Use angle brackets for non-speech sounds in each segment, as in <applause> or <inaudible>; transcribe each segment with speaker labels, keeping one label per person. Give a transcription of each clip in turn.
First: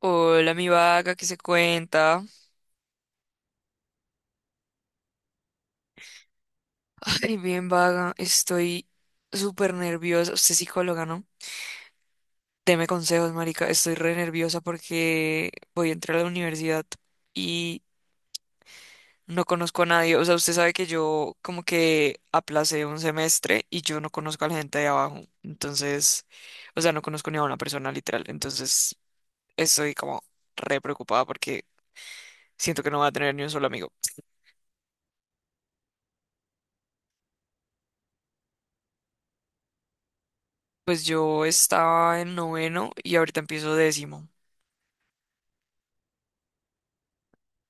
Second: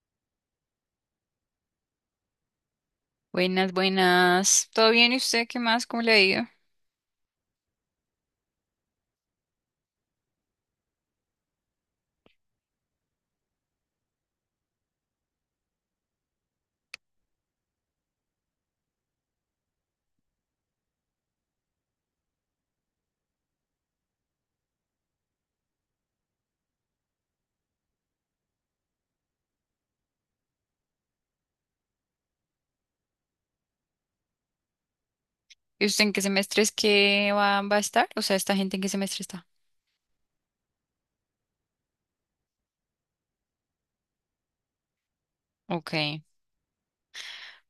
Speaker 1: Hola, mi vaga, ¿qué se cuenta?
Speaker 2: Buenas, buenas. ¿Todo bien? ¿Y usted qué más? ¿Cómo le ha ido?
Speaker 1: Ay, bien vaga, estoy súper nerviosa. Usted es psicóloga, ¿no? Deme consejos, marica. Estoy re nerviosa porque voy a entrar a la universidad y no conozco a nadie. O sea, usted sabe que yo como que aplacé un semestre y yo no conozco a la gente de abajo. Entonces, o sea, no conozco ni a una persona literal. Entonces, estoy como re preocupada porque siento que no voy a tener ni un solo amigo.
Speaker 2: ¿Y usted en qué semestre es? ¿Va a estar? O sea, ¿esta gente en qué semestre está?
Speaker 1: Pues yo estaba en noveno y ahorita empiezo décimo.
Speaker 2: Ok,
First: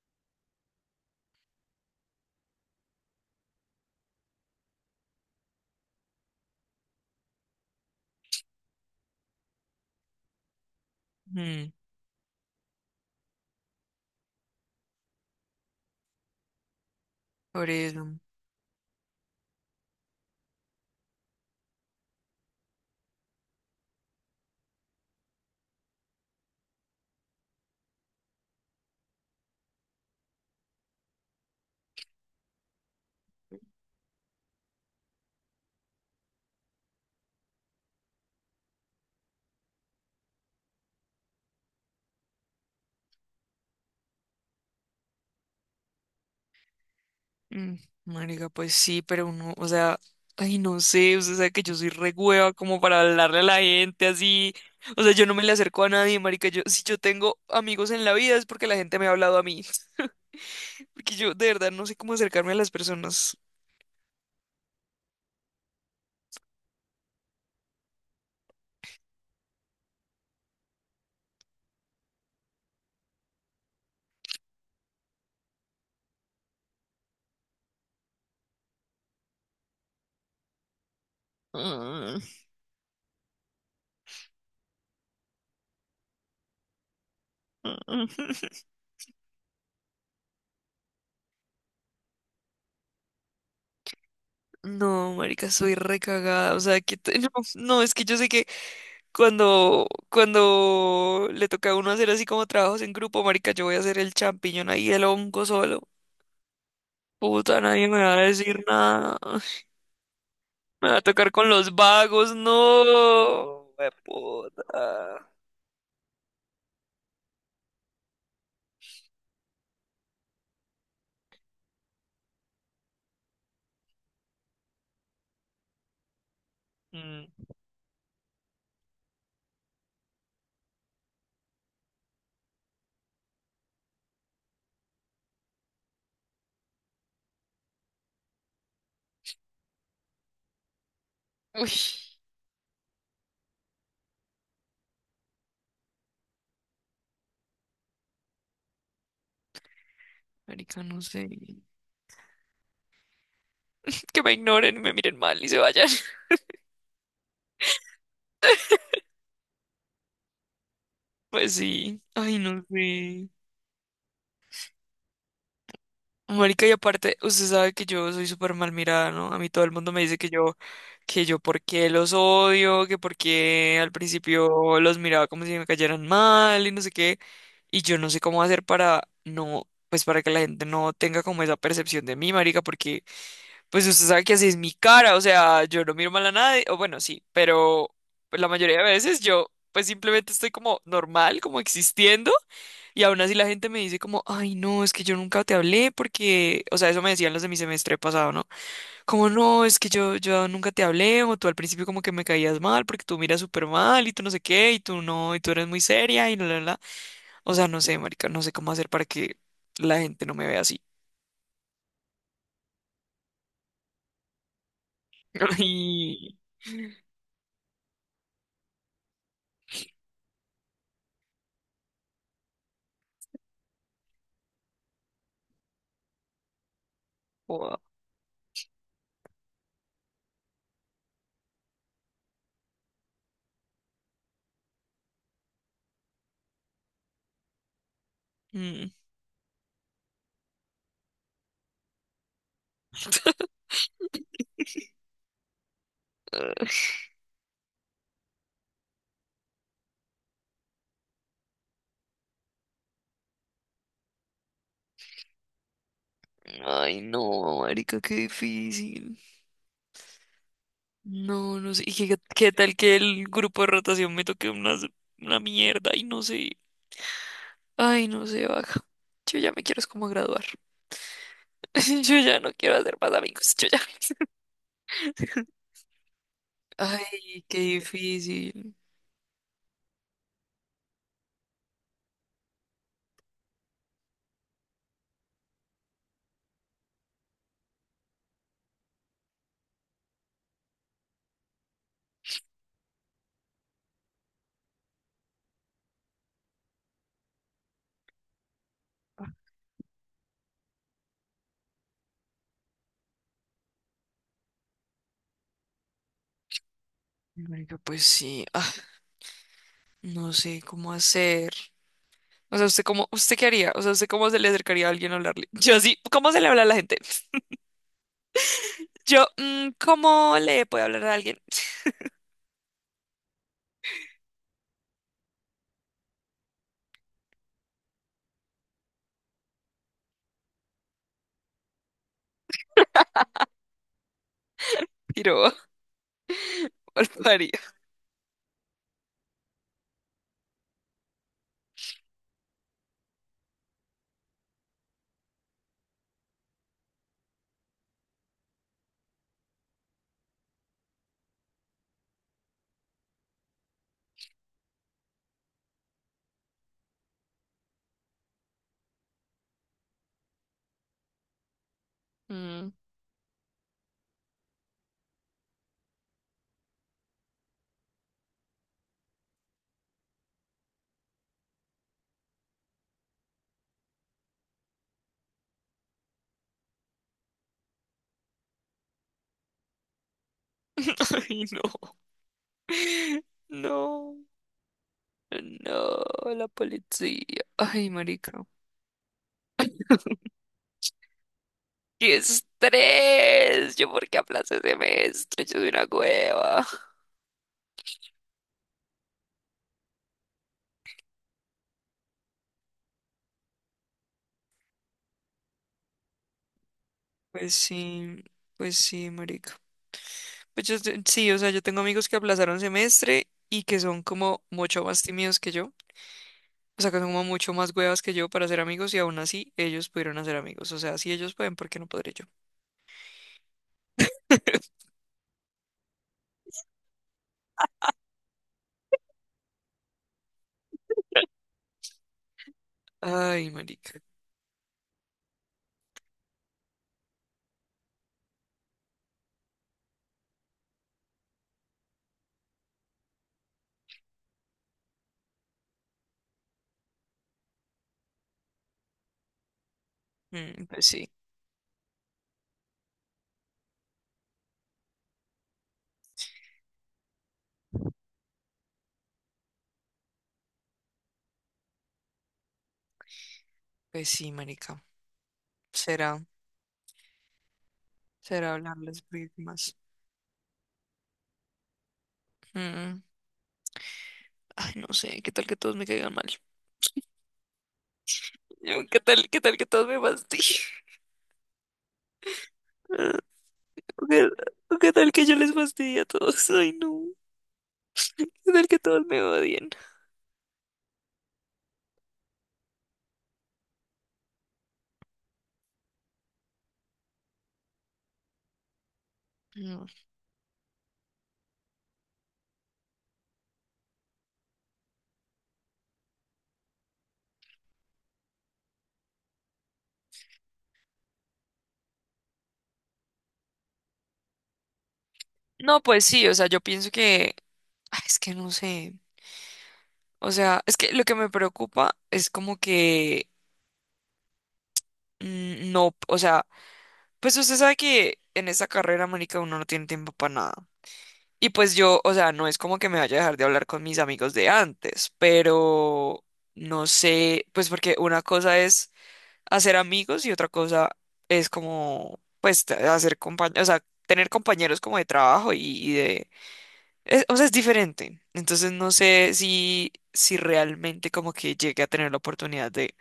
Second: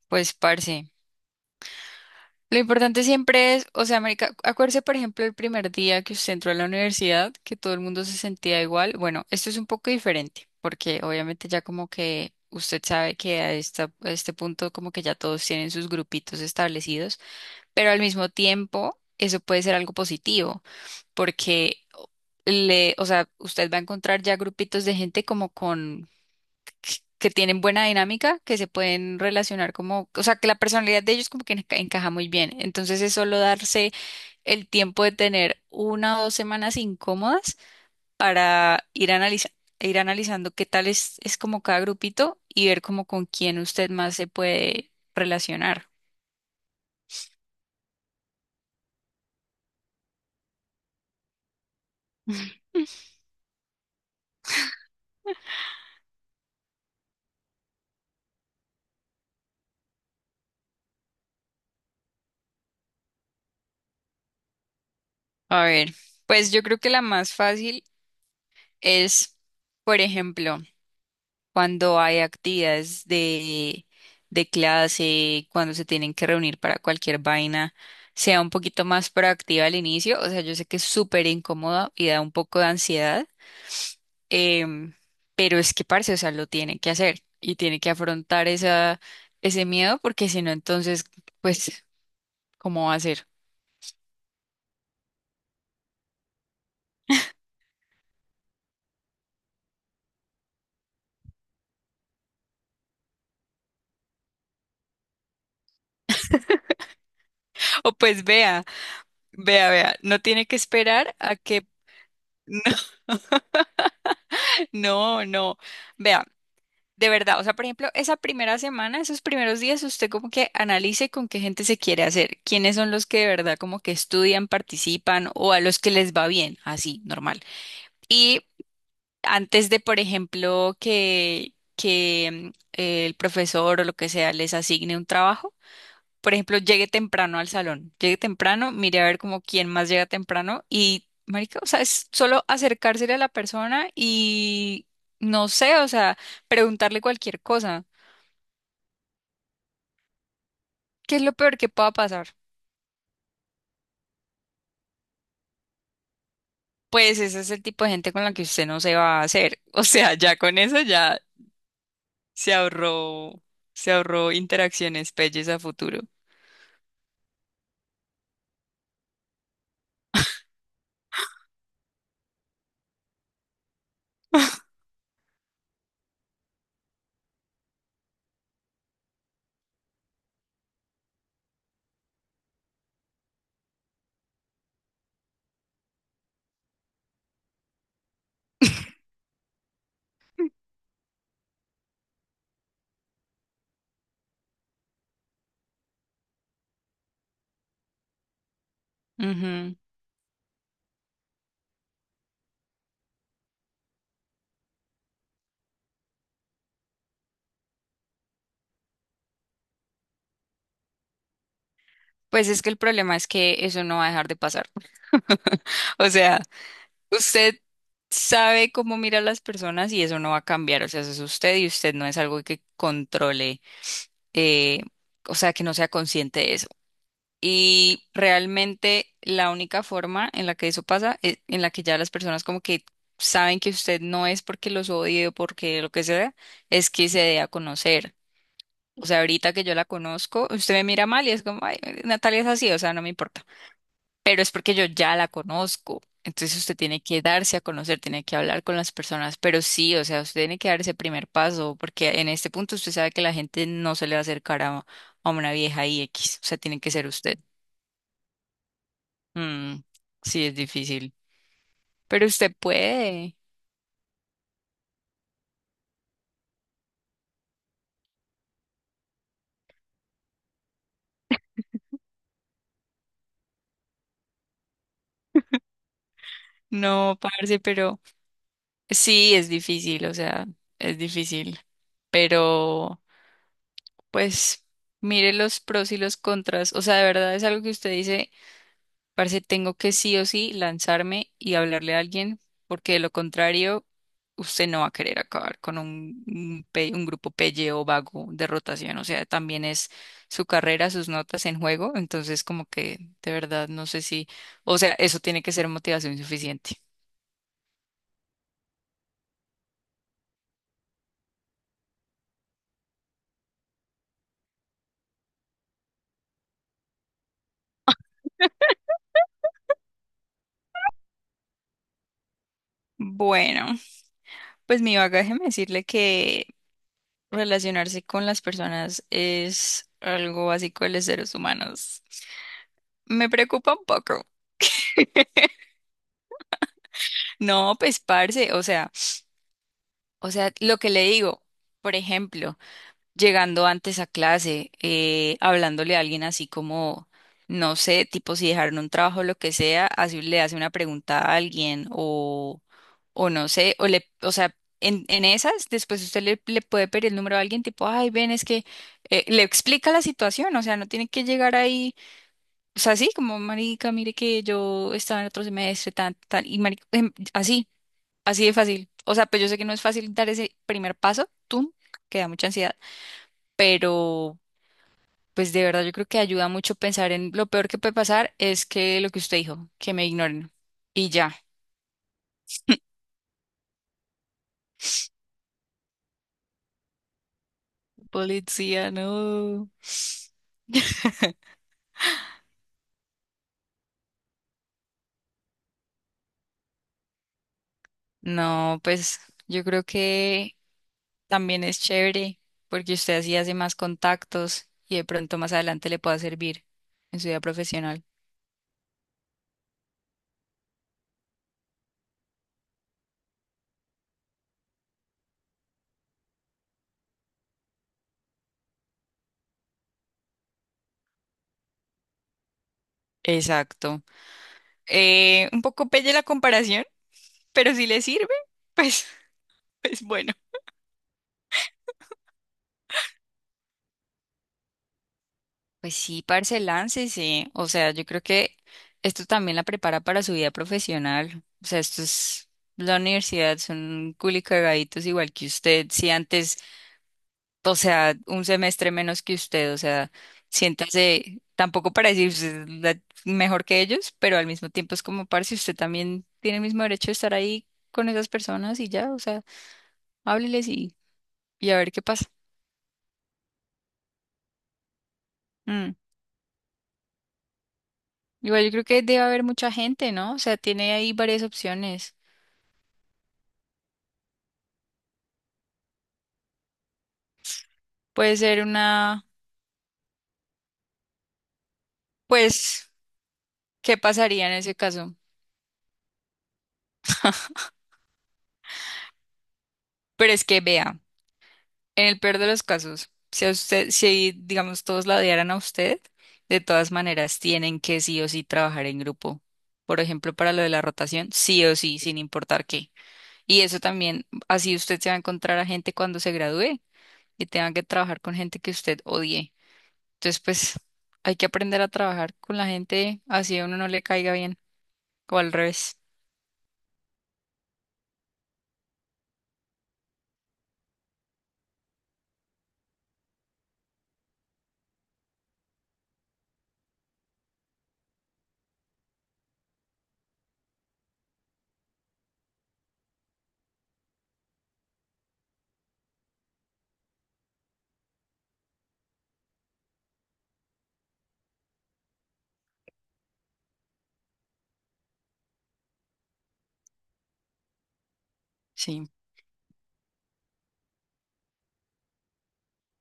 Speaker 2: pues parce. Lo importante siempre es, o sea, marica, acuérdese, por ejemplo, el primer día que usted entró a la universidad, que todo el mundo se sentía igual. Bueno, esto es un poco diferente, porque obviamente ya
Speaker 1: Mm,
Speaker 2: como que usted sabe que a este punto como que ya todos tienen sus grupitos establecidos,
Speaker 1: por
Speaker 2: pero al
Speaker 1: eso.
Speaker 2: mismo tiempo eso puede ser algo positivo, porque le, o sea, usted va a encontrar ya grupitos de gente como con que tienen buena dinámica, que se pueden relacionar como, o sea, que la personalidad de ellos como que encaja muy bien. Entonces es solo darse el tiempo de tener una o dos semanas incómodas para ir analizando qué tal es como cada grupito y ver como con quién usted más se puede relacionar.
Speaker 1: Mm, marica, pues sí, pero uno, o sea, ay, no sé, o sea, que yo soy re hueva
Speaker 2: <laughs>
Speaker 1: como para hablarle a la gente así. O sea, yo no me le acerco a nadie, marica. Yo, si yo tengo amigos en la vida es porque la gente me ha hablado a mí. <laughs> Porque yo de verdad no sé cómo acercarme a las personas.
Speaker 2: A ver, pues yo creo que la más fácil es, por ejemplo, cuando hay actividades de clase, cuando se tienen que reunir para cualquier vaina, sea un poquito más proactiva al inicio. O sea, yo sé que es súper incómodo y da un
Speaker 1: <laughs> Mm,
Speaker 2: poco de ansiedad, em, pero es que, parce, o sea, lo tiene que hacer y tiene que
Speaker 1: mm.
Speaker 2: afrontar ese miedo porque si no, entonces, pues, ¿cómo va a ser?
Speaker 1: No, marica, soy recagada. O sea, <laughs> no, no, es que yo sé que cuando le toca a uno hacer así como trabajos en grupo, marica, yo voy a hacer el champiñón ahí, el hongo solo. Puta,
Speaker 2: <laughs>
Speaker 1: nadie
Speaker 2: O
Speaker 1: me va a
Speaker 2: pues
Speaker 1: decir
Speaker 2: vea,
Speaker 1: nada.
Speaker 2: vea, no tiene que
Speaker 1: Me va a
Speaker 2: esperar
Speaker 1: tocar
Speaker 2: a
Speaker 1: con
Speaker 2: que...
Speaker 1: los vagos,
Speaker 2: <laughs>
Speaker 1: no.
Speaker 2: No, no, no. Vea. De verdad, o sea, por ejemplo, esa primera semana, esos primeros días, usted como que analice con qué gente se quiere hacer, quiénes son los que de verdad como que estudian, participan o a los que les va bien, así,
Speaker 1: Mm,
Speaker 2: normal. Y antes de, por ejemplo, que mm, el profesor o lo que sea les asigne un trabajo, por ejemplo, llegue temprano al salón, llegue temprano, mire a ver como quién más llega temprano y, marica, o
Speaker 1: uy,
Speaker 2: sea, es solo acercársele a la persona y, no sé, o sea, preguntarle cualquier cosa.
Speaker 1: marica, no
Speaker 2: ¿Qué
Speaker 1: sé.
Speaker 2: es lo peor que pueda pasar?
Speaker 1: <laughs> Que me ignoren y me miren mal y se vayan. <laughs>
Speaker 2: Pues ese es el tipo de gente con la que usted no se va a hacer. <laughs> O sea, ya con eso ya
Speaker 1: Pues sí. Ay,
Speaker 2: se
Speaker 1: no sé.
Speaker 2: ahorró, se ahorró interacciones pelles a futuro.
Speaker 1: Marica, y aparte, usted sabe que yo soy súper mal mirada, ¿no? A mí todo el mundo me dice que yo por qué los odio, que por qué al
Speaker 2: <laughs>
Speaker 1: principio los miraba como si me cayeran mal y no sé qué. Y yo no sé cómo hacer para no, pues para que la gente no tenga como esa percepción de mí, marica, porque pues usted sabe que así es mi cara, o sea, yo no miro mal a nadie, o bueno, sí, pero pues, la mayoría de veces yo pues simplemente estoy como normal, como existiendo, y aún así la gente me dice como, ay, no, es que yo nunca te hablé porque, o sea, eso me decían los de mi semestre pasado, ¿no? Como, no,
Speaker 2: Ujú.
Speaker 1: es que yo nunca te hablé, o tú al principio como que me caías mal porque tú miras súper mal y tú no sé qué, y tú no, y tú eres muy seria y la, la, la. O sea, no sé, marica, no sé cómo hacer para que la gente no me vea así.
Speaker 2: Pues es que el problema es que eso no va a dejar de pasar.
Speaker 1: <laughs>
Speaker 2: <laughs> O
Speaker 1: Y...
Speaker 2: sea, usted sabe cómo mira a las personas y eso no va a cambiar. O sea, eso es usted y usted no es algo que controle, eh, o sea, que no sea consciente de eso.
Speaker 1: wow.
Speaker 2: Y realmente la única forma en la que eso pasa es en la que ya las personas como que saben que usted no es porque los odie o porque lo que sea, es que se dé a conocer. O sea, ahorita que yo la conozco, usted me mira mal y es como, ay, Natalia es así, o sea, no me importa. Pero es porque yo ya la conozco. Entonces usted tiene que darse a conocer, tiene que hablar con las personas, pero sí, o sea, usted tiene que dar ese primer paso, porque en este punto usted sabe que la gente no se le va a acercar a una vieja y X, o sea, tiene que
Speaker 1: Ay,
Speaker 2: ser usted.
Speaker 1: no, marica, qué difícil.
Speaker 2: Mm, sí, es difícil,
Speaker 1: No, no sé. ¿Y qué,
Speaker 2: pero
Speaker 1: qué
Speaker 2: usted
Speaker 1: tal que el
Speaker 2: puede.
Speaker 1: grupo de rotación me toque una mierda? Y no sé. Ay, no sé, baja. Yo ya me quiero es como graduar. <laughs> Yo ya no quiero hacer más amigos. Yo ya. <laughs>
Speaker 2: No,
Speaker 1: Ay,
Speaker 2: parce,
Speaker 1: qué
Speaker 2: pero
Speaker 1: difícil.
Speaker 2: sí, es difícil, o sea, es difícil, pero pues mire los pros y los contras, o sea, de verdad es algo que usted dice. Parce, tengo que sí o sí lanzarme y hablarle a alguien, porque de lo contrario, usted no va a querer acabar con un grupo pelle o vago de rotación. O sea, también es su carrera, sus notas en juego. Entonces, como que de verdad no sé si, o sea, eso tiene que ser motivación suficiente.
Speaker 1: Marica, pues sí. Ah, no sé cómo hacer. O sea, ¿usted cómo, usted qué haría? O sea, ¿usted cómo se le acercaría a alguien a hablarle? Yo así, ¿cómo se le habla a la gente? Yo, ¿cómo le puedo hablar a alguien?
Speaker 2: Bueno, pues mi bagaje me decirle que relacionarse con las personas es algo básico de los seres humanos. Me preocupa un poco.
Speaker 1: <laughs> Pero, <laughs>
Speaker 2: No, pues parce, o sea. O sea, lo que le digo, por ejemplo, llegando antes a clase, hablándole a alguien así como, no sé, tipo si dejaron un trabajo o lo que sea, así le hace una pregunta a alguien o no sé, o le, o sea, en esas, después usted le puede pedir el número a alguien tipo, ay, ven, es que le explica la situación, o sea, no tiene que llegar ahí,
Speaker 1: mm.
Speaker 2: o sea, así como, marica, mire que yo estaba en otro semestre, tan, tan, y marica, así. Así de fácil. O sea, pues yo sé que no es fácil dar ese primer paso, tú, que da mucha ansiedad, pero pues de verdad yo creo que ayuda mucho pensar en lo peor que puede pasar es que lo que usted dijo, que me ignoren. Y
Speaker 1: <laughs>
Speaker 2: ya.
Speaker 1: Ay, no. No. No, la policía. Ay, marica.
Speaker 2: Policía, no.
Speaker 1: ¡Qué estrés! ¿Yo por qué aplacé semestre? Yo soy una cueva.
Speaker 2: No, pues yo creo que también es chévere porque usted así hace más contactos y de pronto más adelante le pueda servir en su vida
Speaker 1: Pues
Speaker 2: profesional.
Speaker 1: sí, pues sí, marica. Sí, o sea, yo tengo amigos que aplazaron semestre y que son como mucho más tímidos que yo. O sea, que son como mucho más huevas que yo para ser amigos y aún así ellos pudieron hacer amigos. O sea, si ellos pueden, ¿por qué no podré yo?
Speaker 2: Exacto.
Speaker 1: <laughs>
Speaker 2: Un poco pelle la comparación, pero si le sirve, pues, <laughs> pues bueno.
Speaker 1: Ay, marica.
Speaker 2: Pues sí, parce, láncese. O sea, yo creo que esto también la prepara para su vida profesional. O sea, esto es la universidad, son culicagaditos igual que usted. Si antes, o sea, un semestre menos que usted, o sea,
Speaker 1: Mm,
Speaker 2: siéntase, tampoco para decir usted es mejor que ellos, pero al mismo tiempo es como, parce, usted también tiene el mismo derecho de estar ahí con esas personas y ya, o sea, hábleles y a ver qué pasa.
Speaker 1: pues sí, marica.
Speaker 2: Mm.
Speaker 1: Será. Será
Speaker 2: Igual yo creo
Speaker 1: hablarles
Speaker 2: que debe
Speaker 1: muy
Speaker 2: haber mucha
Speaker 1: más.
Speaker 2: gente, ¿no? O sea, tiene ahí varias opciones.
Speaker 1: Mm, ay, no sé, ¿qué tal que todos me caigan mal?
Speaker 2: Puede ser
Speaker 1: <laughs>
Speaker 2: una,
Speaker 1: Qué tal que todos me fastidien? <laughs>
Speaker 2: pues, ¿qué
Speaker 1: ¿O qué,
Speaker 2: pasaría en ese
Speaker 1: o qué tal
Speaker 2: caso?
Speaker 1: que yo les fastidie a todos? Ay, no. ¿Qué tal que todos me odien?
Speaker 2: Pero es que vea, en el peor de los casos, si a usted, si digamos todos la odiaran a usted, de todas maneras tienen que sí o sí trabajar en grupo.
Speaker 1: No,
Speaker 2: Por ejemplo, para lo de la rotación, sí o sí, sin importar qué. Y eso también, así usted se va a encontrar a gente cuando se gradúe y tenga que trabajar con gente que usted odie. Entonces, pues, hay que aprender a trabajar con la gente así a uno no le caiga bien o al
Speaker 1: no,
Speaker 2: revés.
Speaker 1: pues sí, o sea, yo pienso que... Ay, es que no sé. O sea, es que lo que me preocupa es como que... no, o sea, pues usted sabe que en esa carrera, marica, uno no tiene tiempo para nada. Y pues yo, o sea, no es como que me vaya a dejar de hablar con mis amigos de antes, pero no sé, pues porque una cosa es hacer amigos y otra cosa es como, pues, hacer compañeros, o sea, tener compañeros como de trabajo o sea, es diferente. Entonces no
Speaker 2: Sí.
Speaker 1: sé si, si realmente como que llegue a tener la oportunidad de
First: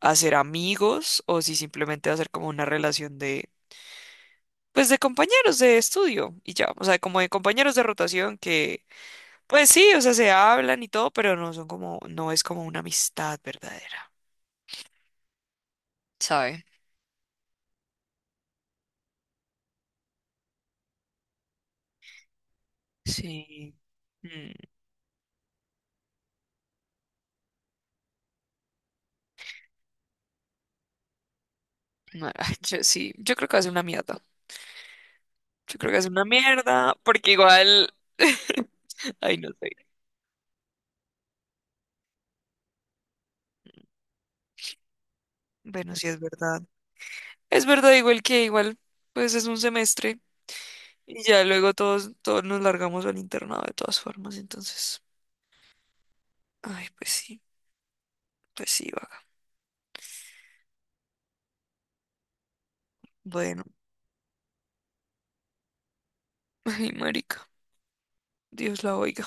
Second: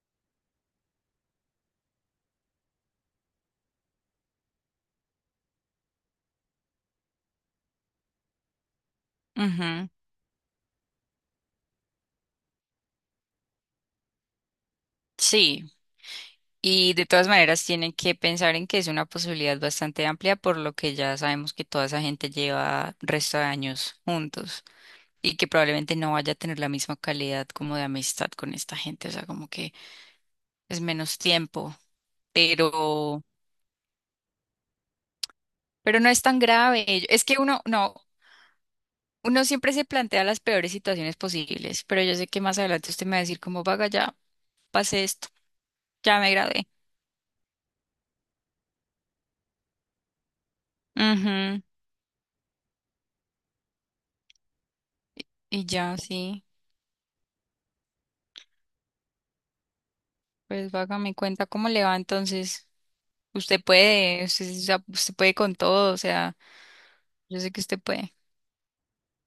Speaker 1: hacer amigos o si simplemente hacer como una relación de, pues, de compañeros de estudio y ya, o sea, como de compañeros de rotación que pues
Speaker 2: Ujú.
Speaker 1: sí, o sea, se hablan y todo, pero no son como, no es como una amistad verdadera.
Speaker 2: Sí,
Speaker 1: ¿Sabes?
Speaker 2: y de todas maneras tienen que pensar en que es una posibilidad bastante amplia, por lo que ya sabemos que toda esa gente lleva resto de
Speaker 1: Sí.
Speaker 2: años
Speaker 1: Mm,
Speaker 2: juntos y que probablemente no vaya a tener la misma calidad como de amistad con esta gente, o sea, como que es menos tiempo,
Speaker 1: no, <laughs> ay, yo sí,
Speaker 2: pero,
Speaker 1: yo creo que va a ser una mierda. Yo creo que va
Speaker 2: pero
Speaker 1: a
Speaker 2: no
Speaker 1: ser
Speaker 2: es
Speaker 1: una
Speaker 2: tan grave.
Speaker 1: mierda,
Speaker 2: Es
Speaker 1: porque
Speaker 2: que uno,
Speaker 1: igual.
Speaker 2: no,
Speaker 1: <laughs> Ay,
Speaker 2: uno
Speaker 1: no
Speaker 2: siempre se
Speaker 1: sé.
Speaker 2: plantea las peores situaciones posibles, pero yo sé que más adelante usted me va a decir como, vaga, ya pasé esto,
Speaker 1: Bueno, sí
Speaker 2: ya
Speaker 1: es
Speaker 2: me
Speaker 1: verdad.
Speaker 2: gradué.
Speaker 1: Es verdad, igual que igual, pues es un semestre y ya
Speaker 2: Ujú,
Speaker 1: luego todos, todos nos largamos al internado de todas formas, entonces.
Speaker 2: y ya, sí,
Speaker 1: Ay, pues sí, vaga.
Speaker 2: pues vaga, me cuenta cómo le va entonces. Usted
Speaker 1: Bueno,
Speaker 2: puede, usted, o sea, usted puede con todo, o sea,
Speaker 1: <laughs> ay,
Speaker 2: yo
Speaker 1: marica,
Speaker 2: sé que usted puede.
Speaker 1: Dios la oiga.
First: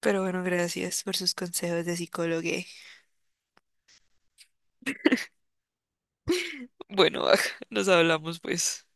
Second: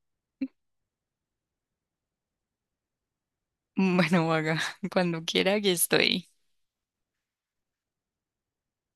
Speaker 1: Pero bueno, gracias por sus consejos de psicólogo.
Speaker 2: Bueno, haga <laughs> cuando quiera, aquí estoy.
Speaker 1: Bueno, <laughs> nos hablamos pues.